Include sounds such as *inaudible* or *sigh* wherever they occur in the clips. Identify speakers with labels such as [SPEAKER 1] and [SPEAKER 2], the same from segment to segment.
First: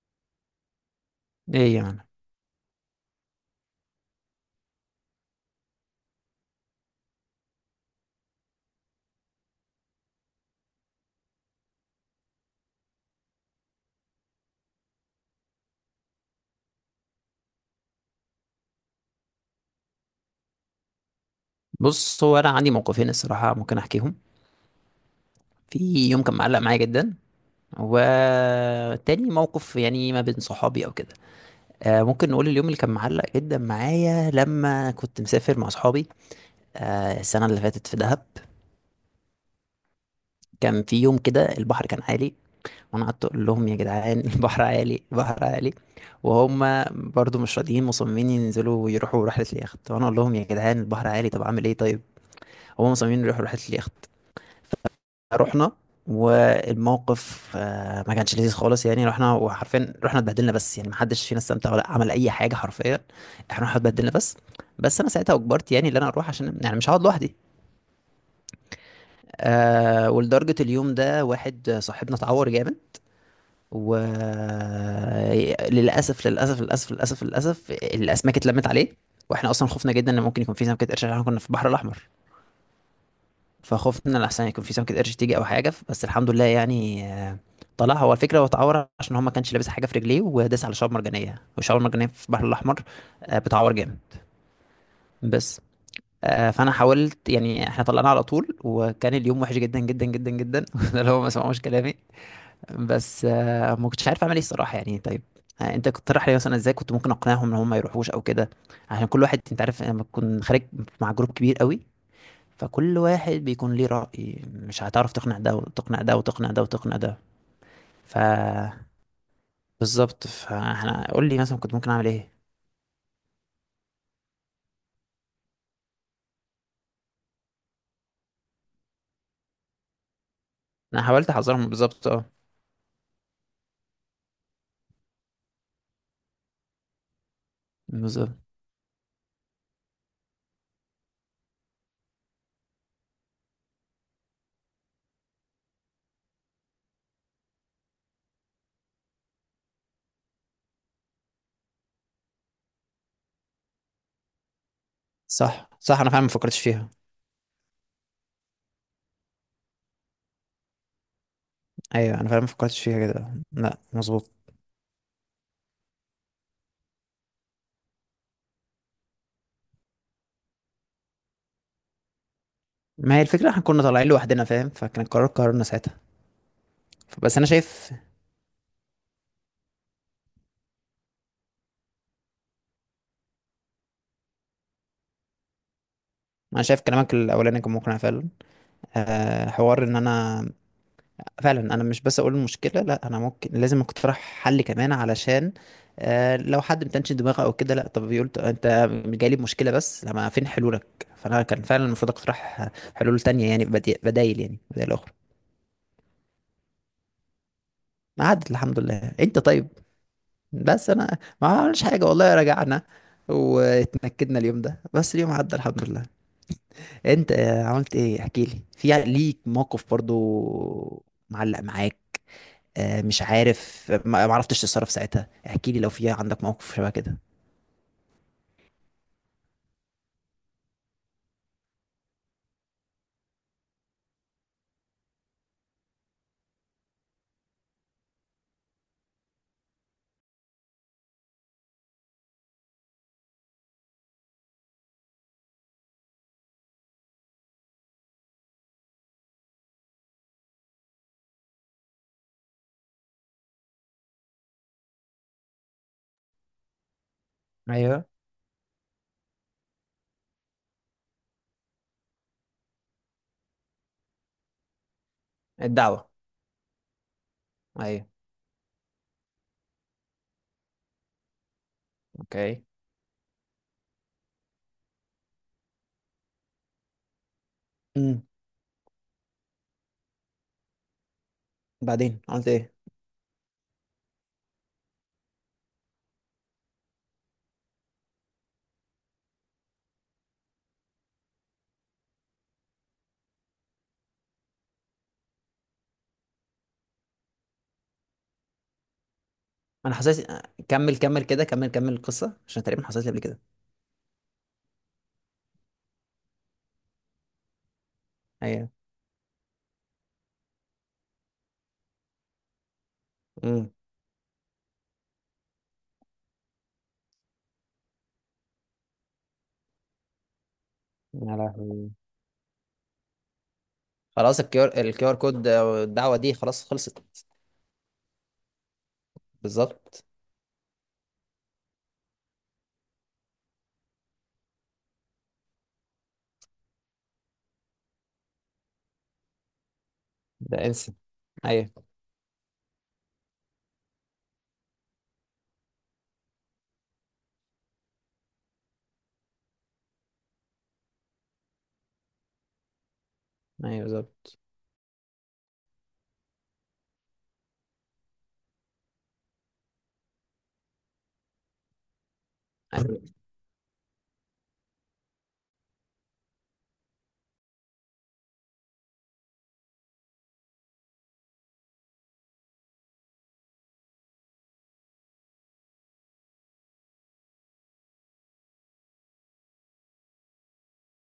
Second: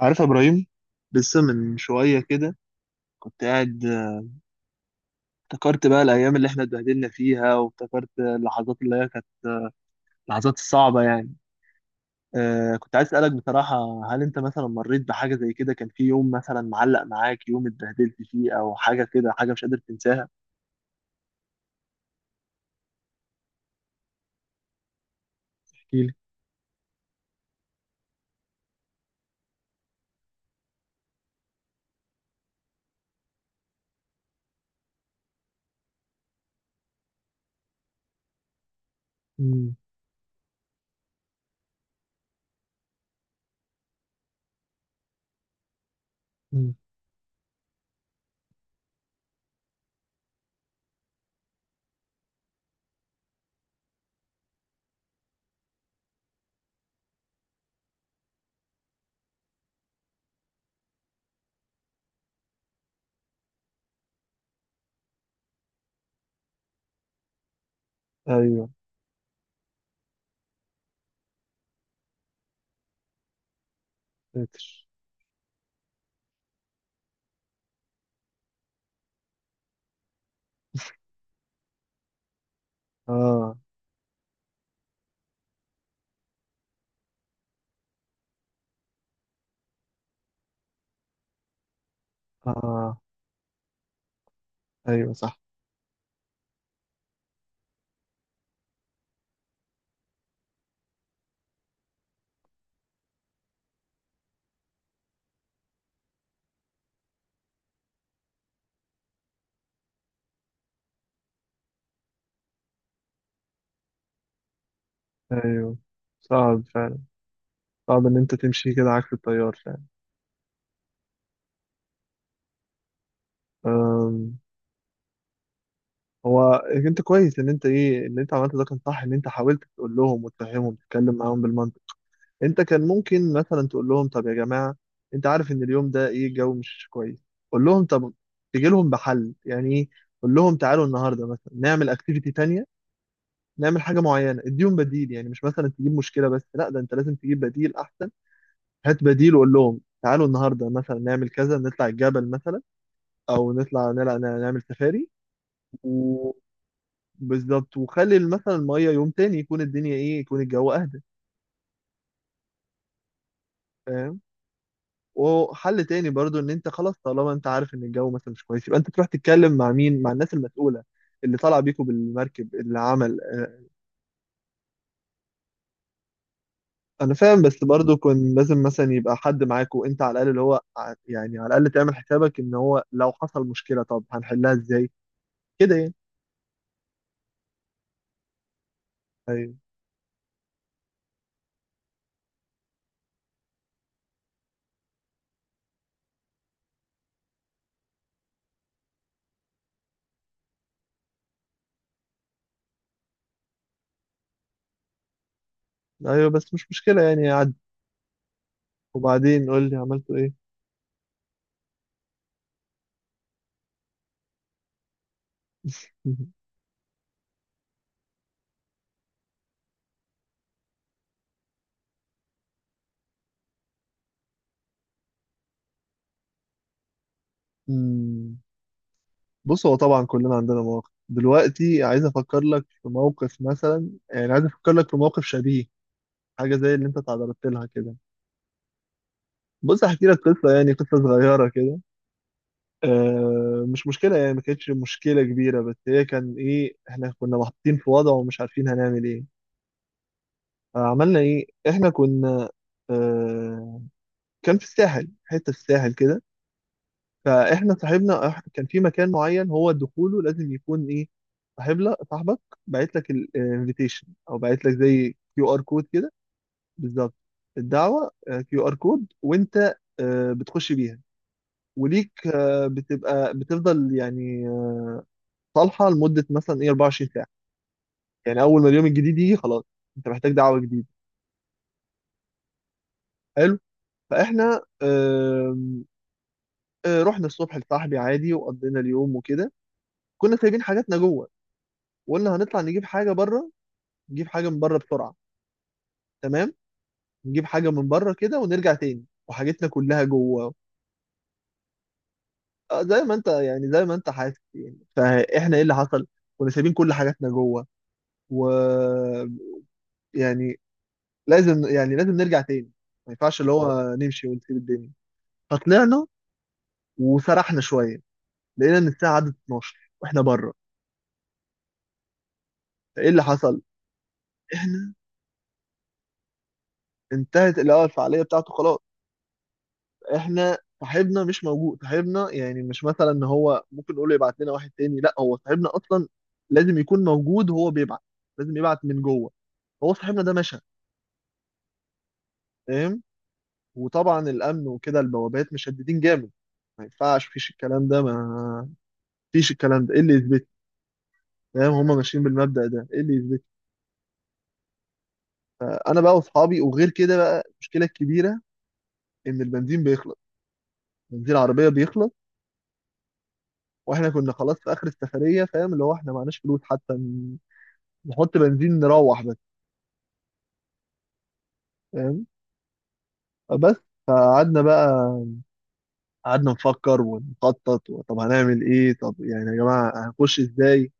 [SPEAKER 1] عارف يا ابراهيم؟ لسه
[SPEAKER 2] ايه
[SPEAKER 1] من
[SPEAKER 2] يعني؟
[SPEAKER 1] شويه كده كنت قاعد، افتكرت بقى الايام اللي احنا اتبهدلنا فيها، وافتكرت اللحظات اللي هي كانت اللحظات الصعبه يعني. كنت عايز اسالك بصراحه، هل انت مثلا مريت بحاجه زي كده؟ كان في يوم مثلا معلق معاك، يوم اتبهدلت فيه او حاجه كده، حاجه مش قادر تنساها؟
[SPEAKER 2] بص، هو انا عندي موقفين الصراحه ممكن احكيهم.
[SPEAKER 1] احكي
[SPEAKER 2] في
[SPEAKER 1] لي.
[SPEAKER 2] يوم كان معلق معايا جدا، وتاني موقف يعني، ما بين صحابي او كده. ممكن نقول اليوم اللي كان معلق جدا معايا لما كنت مسافر مع صحابي. السنه اللي فاتت في دهب،
[SPEAKER 1] امم.
[SPEAKER 2] كان في يوم كده البحر كان عالي، وانا قعدت اقول لهم يا جدعان، *laughs* البحر عالي البحر عالي، وهم
[SPEAKER 1] أمم.
[SPEAKER 2] برضو مش راضيين، مصممين ينزلوا ويروحوا رحله اليخت، وانا اقول لهم يا جدعان البحر عالي، طب اعمل ايه؟ طيب، هم مصممين يروحوا رحله اليخت. رحنا، والموقف ما كانش لذيذ خالص، يعني رحنا، وحرفيا رحنا اتبهدلنا بس، يعني ما حدش فينا استمتع ولا عمل اي حاجه حرفيا. احنا رحنا اتبهدلنا بس. بس انا ساعتها اجبرت، يعني ان انا اروح عشان يعني مش هقعد لوحدي.
[SPEAKER 1] ايوه.
[SPEAKER 2] ولدرجه اليوم ده واحد صاحبنا اتعور جامد،
[SPEAKER 1] فاكر.
[SPEAKER 2] وللاسف للاسف للاسف للاسف للاسف الاسماك اتلمت عليه، واحنا اصلا خفنا جدا ان ممكن يكون في سمكه قرش، عشان احنا كنا في البحر الاحمر،
[SPEAKER 1] اه.
[SPEAKER 2] فخفنا لحسن يكون في سمكة قرش تيجي أو حاجة، بس الحمد لله يعني. طلع هو الفكرة هو اتعور عشان هو ما كانش لابس حاجة في رجليه، وداس على شعاب مرجانية، والشعاب المرجانية في البحر الأحمر
[SPEAKER 1] اه.
[SPEAKER 2] بتعور جامد.
[SPEAKER 1] ايوه صح.
[SPEAKER 2] بس فأنا حاولت، يعني احنا طلعنا على طول، وكان اليوم وحش جدا جدا جدا جدا *laughs* ده اللي هو ما سمعوش كلامي. بس ما كنتش عارف أعمل إيه الصراحة، يعني. طيب، انت كنت تقترح لي مثلا، ازاي كنت ممكن اقنعهم ان هم ما يروحوش او كده؟ عشان كل واحد، انت عارف، لما تكون خارج مع جروب كبير قوي، فكل واحد بيكون ليه رأي، مش هتعرف تقنع ده
[SPEAKER 1] ايوه،
[SPEAKER 2] وتقنع ده وتقنع
[SPEAKER 1] صعب
[SPEAKER 2] ده وتقنع
[SPEAKER 1] فعلا.
[SPEAKER 2] ده.
[SPEAKER 1] صعب ان
[SPEAKER 2] ف
[SPEAKER 1] انت تمشي كده عكس التيار.
[SPEAKER 2] بالظبط، فاحنا، قول لي مثلا كنت ممكن اعمل ايه؟
[SPEAKER 1] فعلا. هو انت كويس ان انت ايه، ان انت عملت ده كان صح، ان انت حاولت تقول لهم وتفهمهم،
[SPEAKER 2] انا
[SPEAKER 1] تتكلم
[SPEAKER 2] حاولت
[SPEAKER 1] معاهم
[SPEAKER 2] احذرهم
[SPEAKER 1] بالمنطق.
[SPEAKER 2] بالظبط،
[SPEAKER 1] انت كان ممكن مثلا تقول لهم: طب يا جماعه، انت عارف ان اليوم ده ايه، الجو مش كويس. قول لهم طب،
[SPEAKER 2] بالظبط.
[SPEAKER 1] تيجي لهم بحل يعني، ايه، قول لهم تعالوا النهارده مثلا نعمل اكتيفيتي تانية، نعمل حاجه معينه، اديهم بديل. يعني مش مثلا تجيب مشكله بس، لا، ده انت لازم تجيب بديل احسن. هات بديل وقول لهم تعالوا النهارده مثلا نعمل كذا، نطلع الجبل مثلا، او نطلع نعمل
[SPEAKER 2] صح صح، انا فعلا ما
[SPEAKER 1] سفاري.
[SPEAKER 2] فكرتش فيها.
[SPEAKER 1] بالظبط. وخلي مثلا الميه يوم تاني، يكون الدنيا ايه، يكون الجو اهدى.
[SPEAKER 2] ايوه، انا فعلا ما فكرتش فيها كده، لا،
[SPEAKER 1] فاهم.
[SPEAKER 2] مظبوط.
[SPEAKER 1] وحل تاني برضو، ان انت خلاص طالما انت عارف ان الجو مثلا مش كويس، يبقى انت تروح تتكلم مع مين، مع الناس المسؤوله اللي طالع بيكوا بالمركب، اللي
[SPEAKER 2] ما
[SPEAKER 1] عمل
[SPEAKER 2] هي الفكره احنا كنا طالعين لوحدنا، فاهم؟ فكان القرار قرارنا ساعتها.
[SPEAKER 1] انا
[SPEAKER 2] بس
[SPEAKER 1] فاهم.
[SPEAKER 2] انا
[SPEAKER 1] بس
[SPEAKER 2] شايف
[SPEAKER 1] برضو كان لازم مثلا يبقى حد معاكوا، انت على الاقل اللي هو يعني على الاقل تعمل حسابك ان هو لو حصل مشكله طب هنحلها ازاي، كده يعني.
[SPEAKER 2] انا شايف كلامك الاولاني كان مقنع فعلا.
[SPEAKER 1] ايوه.
[SPEAKER 2] حوار ان انا فعلا انا مش بس اقول المشكله، لا، انا ممكن لازم اقترح حل كمان، علشان لو حد متنش دماغه او كده، لا طب بيقول، انت جاي لي بمشكله، بس لما فين حلولك؟ فانا كان فعلا المفروض اقترح حلول تانية، يعني بدايل، يعني بدايل اخرى.
[SPEAKER 1] ايوه، بس مش مشكله يعني، عدي.
[SPEAKER 2] عدت الحمد لله، انت
[SPEAKER 1] وبعدين
[SPEAKER 2] طيب.
[SPEAKER 1] قول لي، عملتوا ايه؟
[SPEAKER 2] بس انا ما عملش حاجه والله، رجعنا واتنكدنا اليوم ده، بس اليوم عدى الحمد لله. انت عملت ايه؟ احكي لي، في ليك موقف برضو معلق معاك؟ مش عارف، ما عرفتش تتصرف ساعتها؟ احكي لي لو في عندك موقف شبه كده.
[SPEAKER 1] *laughs* بص، هو طبعا كلنا عندنا مواقف، دلوقتي عايز افكر لك في موقف مثلا، يعني عايز افكر لك في موقف شبيه، حاجه زي اللي انت تعرضت لها كده. بص احكي لك قصه، يعني قصه صغيره كده. مش مشكله يعني، ما كانتش مشكله كبيره، بس هي كان ايه، احنا كنا محطين في وضع ومش عارفين هنعمل ايه. فعملنا ايه، احنا كنا، آه كان في الساحل، حته في الساحل كده. فاحنا
[SPEAKER 2] ايوه،
[SPEAKER 1] صاحبنا كان في مكان معين، هو دخوله لازم يكون ايه، صاحب لك، صاحبك باعت لك الانفيتيشن، او باعت لك زي كيو ار كود
[SPEAKER 2] الدعوة.
[SPEAKER 1] كده. بالظبط،
[SPEAKER 2] ايوه.
[SPEAKER 1] الدعوه، كيو ار كود. وانت بتخش بيها، وليك
[SPEAKER 2] اوكي.
[SPEAKER 1] بتبقى بتفضل يعني، صالحه لمده مثلا ايه 24 ساعه،
[SPEAKER 2] امم.
[SPEAKER 1] يعني اول ما اليوم الجديد يجي خلاص، انت محتاج دعوه جديده.
[SPEAKER 2] بعدين عملت ايه؟
[SPEAKER 1] حلو. فاحنا رحنا الصبح لصاحبي عادي، وقضينا اليوم وكده. كنا سايبين حاجاتنا جوه، وقلنا هنطلع نجيب حاجه بره، نجيب حاجه من بره بسرعه، تمام، نجيب حاجه من بره كده ونرجع تاني، وحاجتنا
[SPEAKER 2] انا
[SPEAKER 1] كلها
[SPEAKER 2] حسيت،
[SPEAKER 1] جوه.
[SPEAKER 2] كمل كمل كده، كمل كمل القصة عشان تقريبا
[SPEAKER 1] زي
[SPEAKER 2] حصلت لي
[SPEAKER 1] ما
[SPEAKER 2] قبل
[SPEAKER 1] انت
[SPEAKER 2] كده.
[SPEAKER 1] زي ما انت حاسس يعني. فاحنا ايه اللي حصل، كنا سايبين كل حاجاتنا جوه، و
[SPEAKER 2] ايوه.
[SPEAKER 1] يعني لازم نرجع تاني، ما ينفعش اللي
[SPEAKER 2] امم.
[SPEAKER 1] هو نمشي ونسيب الدنيا. فطلعنا وسرحنا شويه، لقينا ان الساعه عدت 12 واحنا بره.
[SPEAKER 2] يا لهوي!
[SPEAKER 1] فايه اللي حصل،
[SPEAKER 2] خلاص،
[SPEAKER 1] احنا،
[SPEAKER 2] الكيو ار كود، الدعوة دي خلاص خلصت.
[SPEAKER 1] انتهت اللي هو الفعاليه بتاعته خلاص.
[SPEAKER 2] بالظبط،
[SPEAKER 1] احنا صاحبنا مش موجود، صاحبنا يعني مش مثلا ان هو ممكن نقول له يبعت لنا واحد تاني، لا، هو صاحبنا اصلا لازم يكون موجود، وهو بيبعت لازم يبعت من جوه، هو صاحبنا ده مشى.
[SPEAKER 2] ده انسى. ايوه،
[SPEAKER 1] فاهم. وطبعا الامن وكده البوابات مشددين جامد، ما ينفعش فيش الكلام ده، ما فيش الكلام ده ايه اللي يثبت، فاهم، هما ماشيين بالمبدأ ده، ايه اللي يثبت.
[SPEAKER 2] ايوه. بالظبط.
[SPEAKER 1] انا بقى واصحابي، وغير كده بقى المشكله الكبيره ان البنزين بيخلص، بنزين العربيه بيخلص،
[SPEAKER 2] *laughs* أيوة.
[SPEAKER 1] واحنا كنا خلاص في اخر السفريه، فاهم اللي هو احنا معناش فلوس حتى نحط بنزين نروح بس، فاهم. بس فقعدنا بقى، قعدنا نفكر ونخطط، طب هنعمل ايه، طب يعني يا جماعة هنخش ازاي؟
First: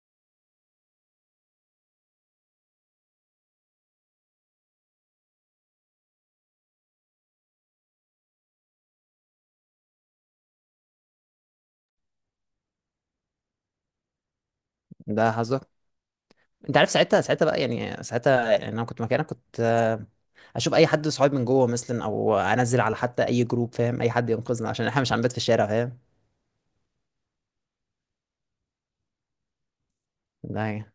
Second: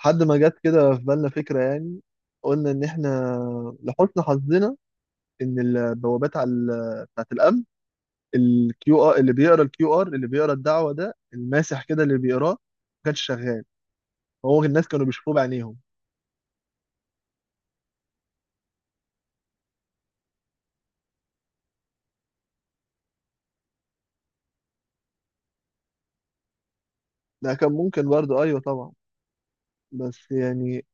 [SPEAKER 1] لحد ما جت كده في بالنا فكرة يعني، قلنا ان احنا لحسن حظنا ان البوابات على بتاعت الامن، الكيو ار اللي بيقرا، الكيو ار اللي بيقرا الدعوة ده، الماسح كده اللي بيقراه، ما كانش شغال. هو الناس كانوا
[SPEAKER 2] ده
[SPEAKER 1] بيشوفوه
[SPEAKER 2] حظك،
[SPEAKER 1] بعينيهم.
[SPEAKER 2] انت عارف ساعتها بقى، يعني ساعتها، يعني انا كنت مكانك، كنت. اشوف اي حد صحابي من جوه مثلا، او انزل على حتى اي جروب، فاهم، اي حد ينقذنا عشان احنا مش هنبات في الشارع، فاهم؟
[SPEAKER 1] لا كان ممكن برضه، ايوه طبعا، بس
[SPEAKER 2] ده
[SPEAKER 1] يعني
[SPEAKER 2] يعني.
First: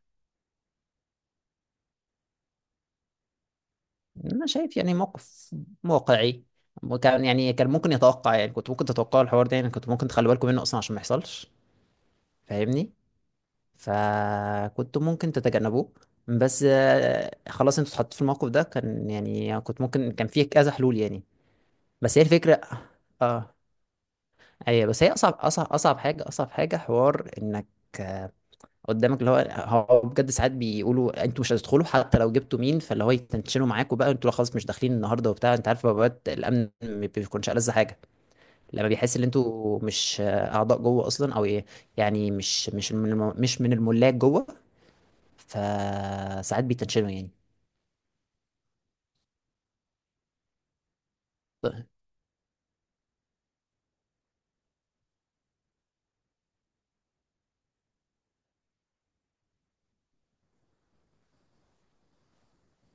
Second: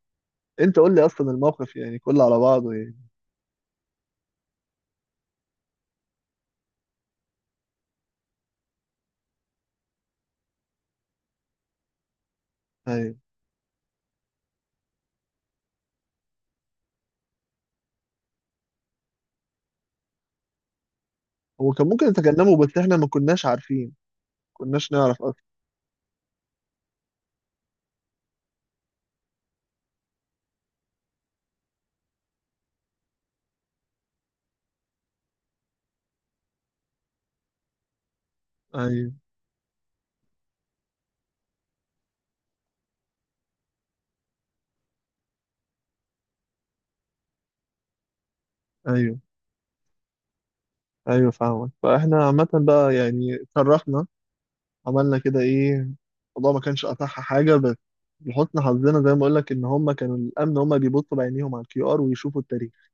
[SPEAKER 1] انت قول لي اصلا الموقف يعني كله على بعضه،
[SPEAKER 2] انا شايف يعني موقف واقعي، وكان يعني كان ممكن يتوقع، يعني كنت ممكن تتوقع الحوار ده، يعني كنت ممكن تخلوا بالكم منه اصلا عشان ما يحصلش. فاهمني؟
[SPEAKER 1] يعني
[SPEAKER 2] فكنت ممكن تتجنبوه. بس خلاص انتوا اتحطيتوا في الموقف ده، كان يعني كنت ممكن، كان فيه كذا حلول يعني.
[SPEAKER 1] هو كان ممكن
[SPEAKER 2] بس هي الفكرة.
[SPEAKER 1] يتجنبه بس احنا ما كناش
[SPEAKER 2] اه
[SPEAKER 1] عارفين،
[SPEAKER 2] ايوه،
[SPEAKER 1] كناش
[SPEAKER 2] بس هي
[SPEAKER 1] نعرف
[SPEAKER 2] اصعب
[SPEAKER 1] اصلا.
[SPEAKER 2] اصعب اصعب حاجه، اصعب حاجه، حوار انك آه، قدامك اللي هو، هو بجد ساعات بيقولوا انتوا مش هتدخلوا حتى لو جبتوا مين، فاللي هو يتنشنوا معاكوا بقى، انتوا لا، خلاص مش داخلين النهارده وبتاع، انت عارف بقى الامن ما بيكونش ألذ حاجه لما
[SPEAKER 1] ايوه.
[SPEAKER 2] بيحس ان انتوا مش اعضاء جوه اصلا، او ايه، يعني مش مش مش من الملاك جوه. فساعات بيتنشنوا يعني.
[SPEAKER 1] ايوه. ايوه فاهمك.
[SPEAKER 2] طيب.
[SPEAKER 1] فاحنا عامة بقى يعني اتشرفنا، عملنا كده ايه، الموضوع ما كانش اصح حاجة، بس لحسن حظنا زي ما اقول لك ان هم كانوا الامن هم بيبصوا بعينيهم على الكيو ار ويشوفوا التاريخ،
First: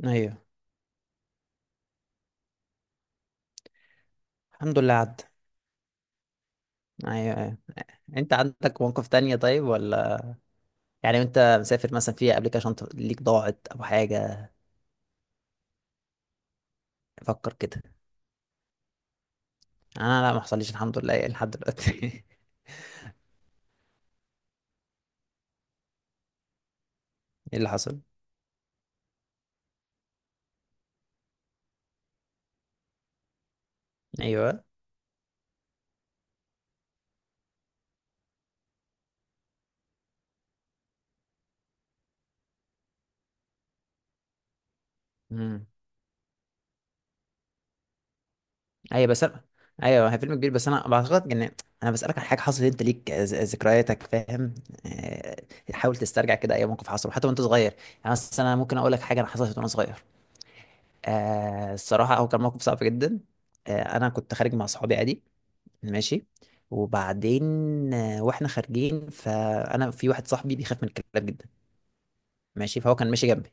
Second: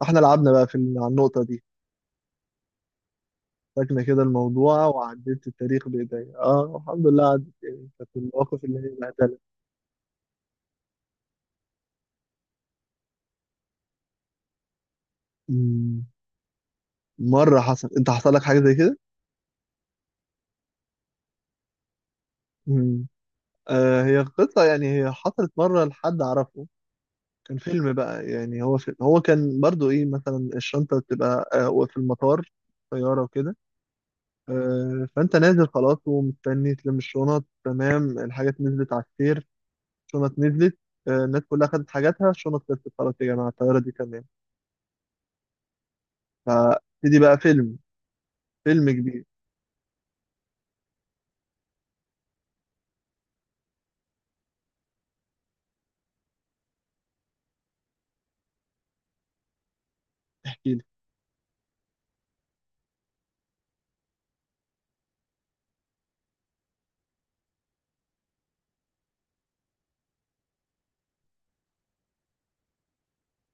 [SPEAKER 1] فاحنا
[SPEAKER 2] ايوه،
[SPEAKER 1] لعبنا بقى في على النقطة دي. فاكنا كده
[SPEAKER 2] الحمد
[SPEAKER 1] الموضوع،
[SPEAKER 2] لله عدى.
[SPEAKER 1] وعديت التاريخ بايديا، اه الحمد لله
[SPEAKER 2] ايوه
[SPEAKER 1] عدت
[SPEAKER 2] ايوه.
[SPEAKER 1] يعني، كانت
[SPEAKER 2] انت
[SPEAKER 1] المواقف اللي
[SPEAKER 2] عندك
[SPEAKER 1] هي
[SPEAKER 2] مواقف تانية
[SPEAKER 1] بهدلة.
[SPEAKER 2] طيب، ولا؟ يعني انت مسافر مثلا، في ابلكيشن ليك ضاعت او حاجه؟
[SPEAKER 1] مم.
[SPEAKER 2] افكر
[SPEAKER 1] مرة
[SPEAKER 2] كده.
[SPEAKER 1] حصل، انت حصل لك حاجة زي كده؟
[SPEAKER 2] انا لا، ما حصليش الحمد لله، إيه، لحد دلوقتي *laughs*
[SPEAKER 1] آه، هي قصة يعني، هي حصلت مرة لحد أعرفه، كان
[SPEAKER 2] ايه اللي
[SPEAKER 1] فيلم
[SPEAKER 2] حصل؟
[SPEAKER 1] بقى يعني. هو كان برضو إيه، مثلا الشنطة بتبقى آه في المطار، طيارة وكده.
[SPEAKER 2] ايوه.
[SPEAKER 1] آه، فأنت نازل خلاص ومستني تلم الشنط، تمام، الحاجات نزلت على السير، الشنط نزلت، آه الناس كلها خدت حاجاتها، الشنط خلصت خلاص يا جماعة، الطيارة دي تمام.
[SPEAKER 2] امم.
[SPEAKER 1] فابتدي بقى فيلم، فيلم
[SPEAKER 2] ايوه بس
[SPEAKER 1] كبير.
[SPEAKER 2] أنا... ايوه هي فيلم كبير، بس انا بعتقد ان انا بسالك عن حاجه حصلت انت ليك، ذكرياتك، فاهم؟ آه، حاول تسترجع كده اي موقف حصل حتى وانت صغير. يعني مثلا انا ممكن اقول لك حاجه انا حصلت وانا صغير.
[SPEAKER 1] احكي لي.
[SPEAKER 2] الصراحه هو كان موقف صعب جدا. انا كنت خارج مع صحابي عادي، ماشي، وبعدين واحنا خارجين، فانا في واحد صاحبي بيخاف من الكلاب جدا، ماشي، فهو كان ماشي جنبي،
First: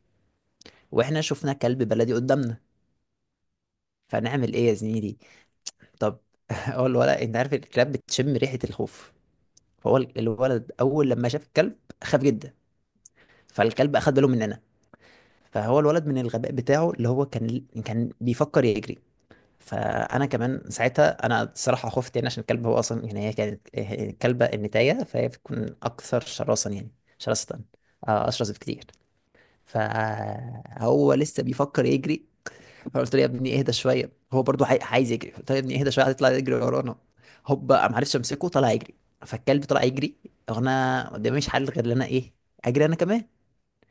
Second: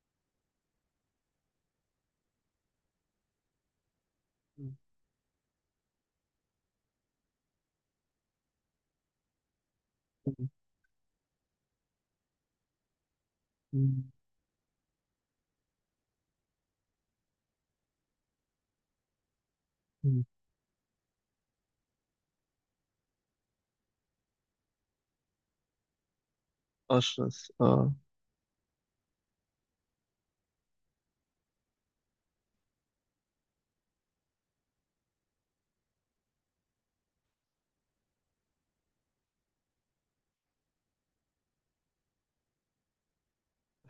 [SPEAKER 2] واحنا شفنا كلب بلدي قدامنا. فنعمل ايه يا زميلي؟ طب، *laughs* هو الولد، انت عارف الكلاب بتشم ريحة الخوف، فهو الولد اول لما شاف الكلب خاف جدا، فالكلب اخد باله مننا، فهو الولد من الغباء بتاعه اللي هو كان بيفكر يجري، فانا كمان ساعتها انا الصراحه خفت، يعني عشان الكلب هو اصلا، يعني هي كانت، هي كلبه النتايه، فهي بتكون اكثر شراسه يعني.
[SPEAKER 1] أشرس،
[SPEAKER 2] شراسه،
[SPEAKER 1] آه.
[SPEAKER 2] اشرس بكتير. فهو لسه بيفكر يجري، فقلت له يا ابني اهدى شويه، هو برضو عايز يجري. قلت له يا ابني اهدى شويه، هتطلع يجري ورانا. هوب، ما عرفتش امسكه، طلع يجري، فالكلب طلع يجري، وانا قدامي مش حل غير ان انا ايه، اجري انا كمان.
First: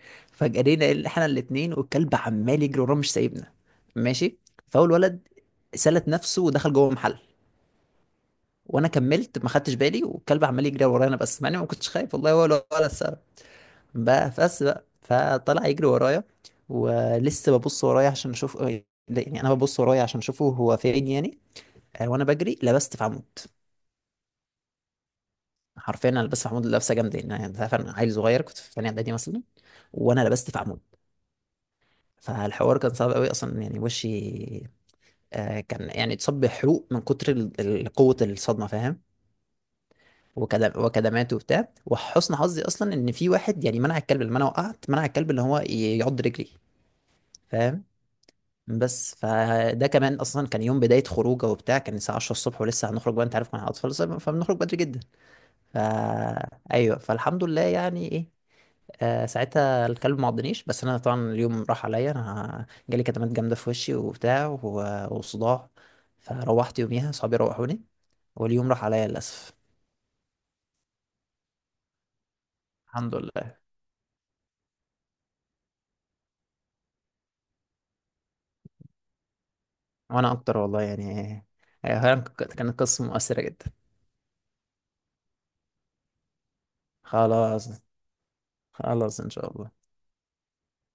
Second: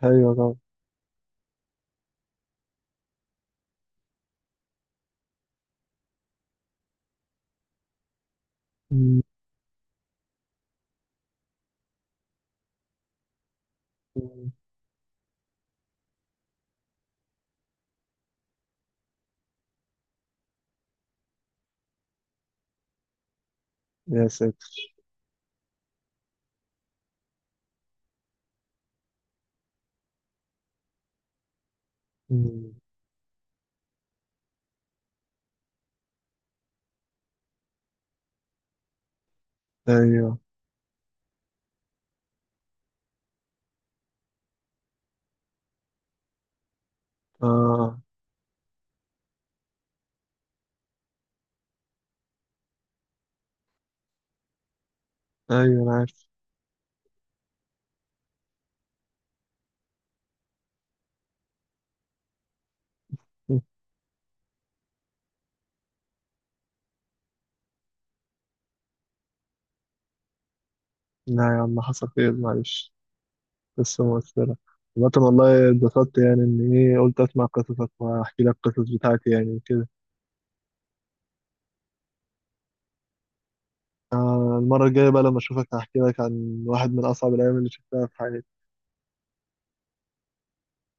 [SPEAKER 1] أيوة طبعا.
[SPEAKER 2] فجرينا احنا الاثنين، والكلب عمال يجري ورانا مش سايبنا، ماشي، فاول ولد سلت نفسه ودخل جوه محل، وانا
[SPEAKER 1] مم.
[SPEAKER 2] كملت ما خدتش بالي، والكلب عمال يجري ورانا، بس مع اني ما كنتش خايف والله، ولا السبب بقى، بس بقى فطلع يجري ورايا، ولسه ببص ورايا عشان اشوف، يعني انا ببص ورايا عشان اشوفه هو فين يعني. وانا بجري لبست في عمود،
[SPEAKER 1] يا ساتر.
[SPEAKER 2] حرفيا انا لبست في عمود لبسه جامده، يعني انت عارف، انا عيل صغير، كنت في ثانيه اعدادي مثلا، وانا لبست في عمود.
[SPEAKER 1] مم.
[SPEAKER 2] فالحوار كان صعب قوي اصلا، يعني وشي كان، يعني اتصاب بحروق من كتر قوه الصدمه، فاهم،
[SPEAKER 1] ايوه.
[SPEAKER 2] وكدمات وبتاع. وحسن حظي اصلا ان في واحد يعني منع الكلب، لما انا وقعت منع الكلب اللي هو يعض رجلي، فاهم؟
[SPEAKER 1] آه.
[SPEAKER 2] بس فده كمان اصلا كان يوم بدايه خروجه وبتاع، كان الساعه 10 الصبح، ولسه هنخرج بقى، انت عارف مع الاطفال فبنخرج بدري جدا.
[SPEAKER 1] أيوة أنا عارف.
[SPEAKER 2] ايوه، فالحمد لله يعني ايه، ساعتها الكلب ما عضنيش، بس انا طبعا اليوم راح عليا، انا جالي كدمات جامده في وشي وبتاع و- وصداع، فروحت يوميها صحابي روحوني، واليوم راح عليا للاسف.
[SPEAKER 1] لا يا عم حصل خير، معلش.
[SPEAKER 2] الحمد لله.
[SPEAKER 1] قصة مؤثرة. عامة والله اتبسطت يعني، إن إيه، قلت أسمع قصصك وأحكي لك القصص بتاعتي يعني وكده.
[SPEAKER 2] وانا اكتر والله، يعني هي كانت قصه مؤثره جدا.
[SPEAKER 1] آه، المرة الجاية بقى لما أشوفك هحكي لك عن واحد من أصعب الأيام اللي
[SPEAKER 2] خلاص،
[SPEAKER 1] شفتها في حياتي.
[SPEAKER 2] خلاص ان شاء الله.